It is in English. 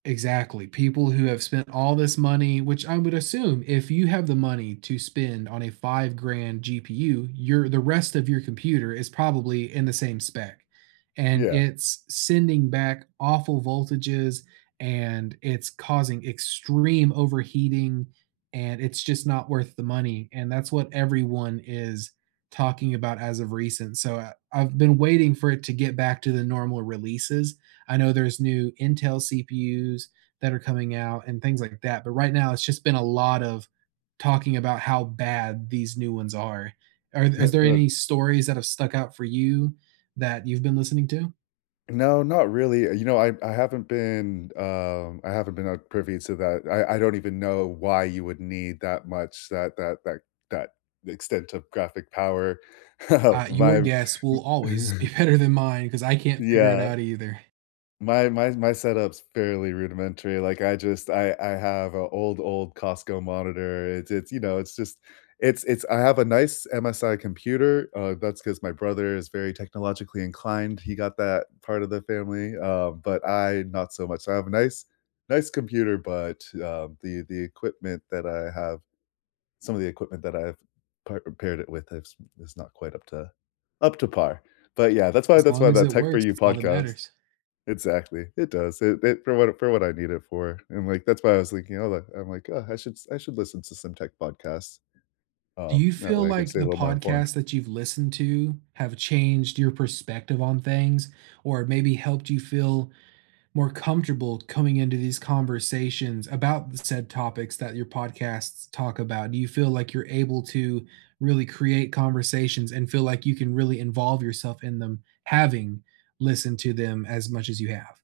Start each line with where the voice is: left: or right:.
right: Exactly, people who have spent all this money which I would assume, if you have the money to spend on a five-grand GPU, your the rest of your computer is probably in the same spec, and
left: Yeah.
right: it's sending back awful voltages, and it's causing extreme overheating, and it's just not worth the money, and that's what everyone is talking about as of recent, so, I I've been waiting for it to get back to the normal releases, I know there's new Intel CPUs that are coming out and things like that, but right now, it's just been a lot of talking about how bad these new ones are. Are is there any
left: [unintelligible]
right: stories that have stuck out for you that you've been listening to?
left: No, not really, uh, you know, I I haven't been um, I haven't, uh, been privy to that, I I don't even know why you would need that much that that that that the extent of graphic power,
right: Uh, your
left: my
right: guess will always be better than mine, 'cause I can't figure it
left: Yeah.
right: out either.
left: My my s my setup's fairly rudimentary, like, I just I I have a old, old Costco monitor, it's it's, you know it's just it's it's I have a nice MSI computer, uh, that's 'cause my brother is very technologically inclined, he got that part of the family, uh, but I not so much, I have a nice nice computer but, um, the the equipment that I have some of the equipment that I've pa uh, paired it with is is not quite up to up to par, but, yeah, that's why
right: As
left: that's
right: long
left: why
right: as
left: that
right: it
left: Tech for
right: works,
left: You
right: that's all that
left: podcast
right: matters.
left: exactly. It does, it it for what for what I need it for, and, like, that's why I was thinking, "Oh, like" I'm like, "Oh, I should I should listen to some tech podcasts."
right: Do
left: Um,
right: you
left: that
right: feel
left: way, I could
right: like
left: stay a
right: the
left: little more informed.
right: podcasts that you've listened to have changed your perspective on things, or maybe helped you feel more comfortable coming into these conversations about the said topics that your podcasts talk about? Do you feel like you're able to really create conversations and feel like you can really involve yourself in them, having listened to them as much as you have?